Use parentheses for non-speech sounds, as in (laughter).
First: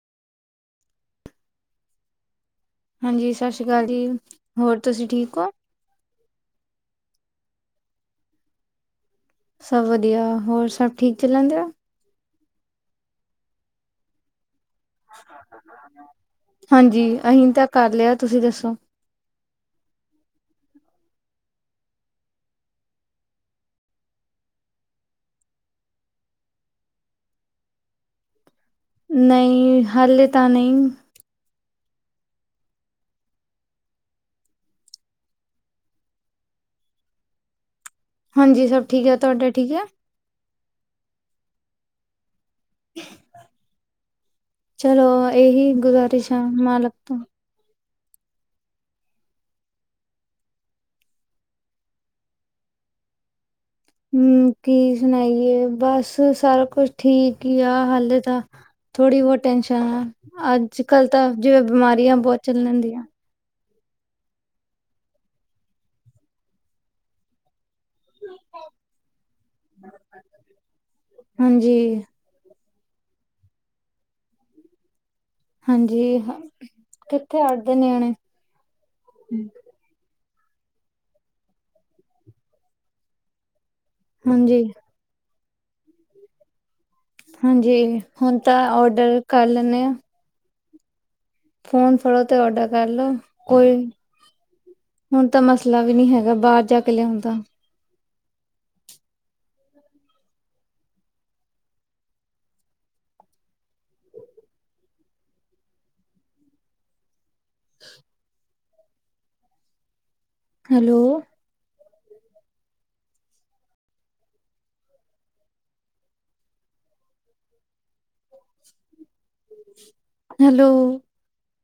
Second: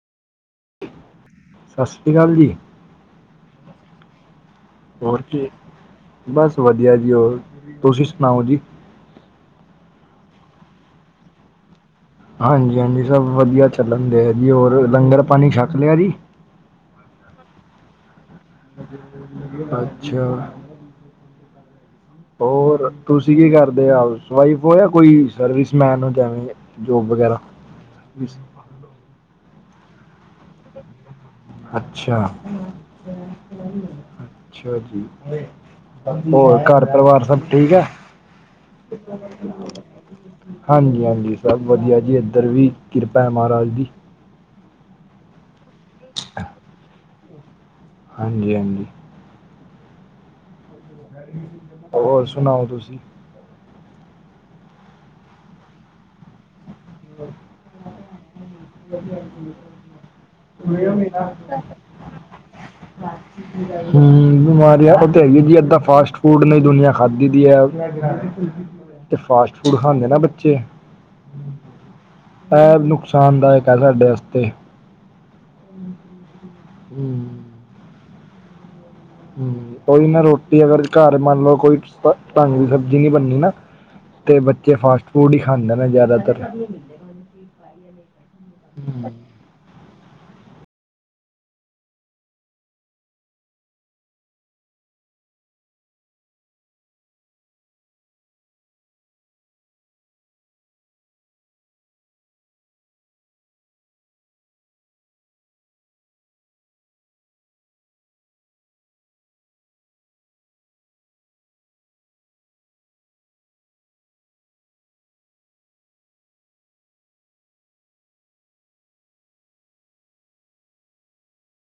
ਸ਼ਾਸ਼੍ਰੀ ਕਾਲ ਜੀ। ਹਾਂਜੀ, ਸ਼ਾਸ਼੍ਰੀ ਕਾਲ ਜੀ। ਤੁਸੀਂ ਹੋਰ ਠੀਕ ਕੀ, ਹੋ ਬਸ ਵਧੀਆ ਜੀ, ਓਰ, ਤੁਸੀਂ ਸੁਣਾਓ ਜੀ ਸਭ ਵਧੀਆ, ਹੋਰ ਸਭ ਠੀਕ ਚੱਲਣ ਦੇਆ? ਹਾਂਜੀ-ਹਾਂਜੀ ਸਭ ਵਧੀਆ ਚੱਲਣ ਦੇਐ ਜੀ ਔਰ ਲੰਗਰ ਪਾਣੀ ਸ਼ੱਕ ਲੇਆ ਜੀ? ਹਾਂਜੀ ਅਹੀਂ ਤਾਂ ਕੱਰ ਲੇਆ ਤੁਸੀ ਦੱਸੋ? (unintelligible) ਅੱਛਾ (inaudible) ਹੋਰ, ਤੁਸੀ ਕੀ ਕਰਦੇ ਹਾਊਸ ਵਾਈਫ ਓ ਯਾ ਕੋਈ ਸਰਵਿਸ ਮੈਨ ਓ ਜੈਵੇ ਜੋਬ ਵਗੈਰਾ। ਨਈ ਹਾਲੇ ਤਾ ਨਈ ਅੱਛਾ ਅੱਛਾ ਜੀ, ਹੋਰ ਘੱਰ ਪਰਵਾਰ ਸਭ ਠੀਕ ਐ? ਹਾਂਜੀ ਸਭ ਠੀਕ ਐ, ਤੁਆਡੇ ਠੀਕ ਐ? ਹਾਂਜੀ-ਹਾਂਜੀ ਸਭ ਵਧੀਆ ਜੀ ਏਧਰ ਵੀ ਕਿਰਪਾ ਮਾਰਾਜ ਦੀ ਚਲੋ ਏਹੀ ਗੁਜ਼ਾਰਿਸ਼ ਆਂ ਮਾਲਕ ਤੋ ਹਾਂਜੀ-ਹਾਂਜੀ। ਔਰ ਸੁਣਾਓ ਤੁਸੀ? ਹੂੰ, ਕੀ ਸੁਣਾਈਏ ਬੱਸ ਸਾਰਾ ਕੁੱਛ ਠੀਕ ਈ ਆ ਹਾਲੇ ਤਾ ਥੋੜੀ ਵੋ ਟੈਸ਼ਣਾ ਅੱਜ-ਕੱਲ ਤਾ ਜਿਵੇ ਬਿਮਾਰੀਆਂ ਬੋਤ ਚੱਲਣ ਦੀਆ ਹੂੰ, ਬਿਮਾਰੀਆ ਓ ਤੇ ਹੈ ਈ ਐ ਜੀ, ਅੱਧਾ ਫਾਸਟ ਫੂਡ ਨੇ ਦੁਨੀਆ ਖਾਧੀ ਦੀ ਐ ਤੇ ਫਾਸਟ ਫੂਡ ਖਾਂਦੇ ਨਾ ਬੱਚੇ ਹਾਂਜੀ ਐ ਨੁਕਸਾਨਦਾਅਕ ਐ ਸਾਡੇ ਆਸਤੇ ਹਾਂਜੀ, ਹੂੰ ਕਿੱਥੇ ਅੜਦੇ ਨੇਆਣੇ ਹੂੰ, ਓਇ ਨਾ ਰੋਟੀ ਅਗਰ ਘਰ ਮੰਨ ਲੋ ਕੋਈ ਤ ਟੰਗ ਦੀ ਸਬਜ਼ੀ ਨੀ ਬਣਨੀ ਨਾ ਤੇ ਹਾਂਜੀ ਬੱਚੇ ਫਾਸਟ ਫੂਡ ਈ ਖਾਂਦੇ ਨੇ ਜਾਦਾਤਰ। ਹਾਂਜੀ ਹੁਣ ਤਾ ਔਡਰ ਕੱਰ ਲੈਣੇ ਆ। ਫੋਨ ਫੜੋ ਤੇ ਔਡਰ ਕਰ ਲੋ, ਕੋਈ ਹੁਣ ਤਾ ਮਸਲਾ ਵੀ ਨੀ ਹੈਗਾ ਬਾਰ ਜਾ ਕੇ ਲੇਆਣ ਦਾ ਹੈਲੋ ਹੈਲੋ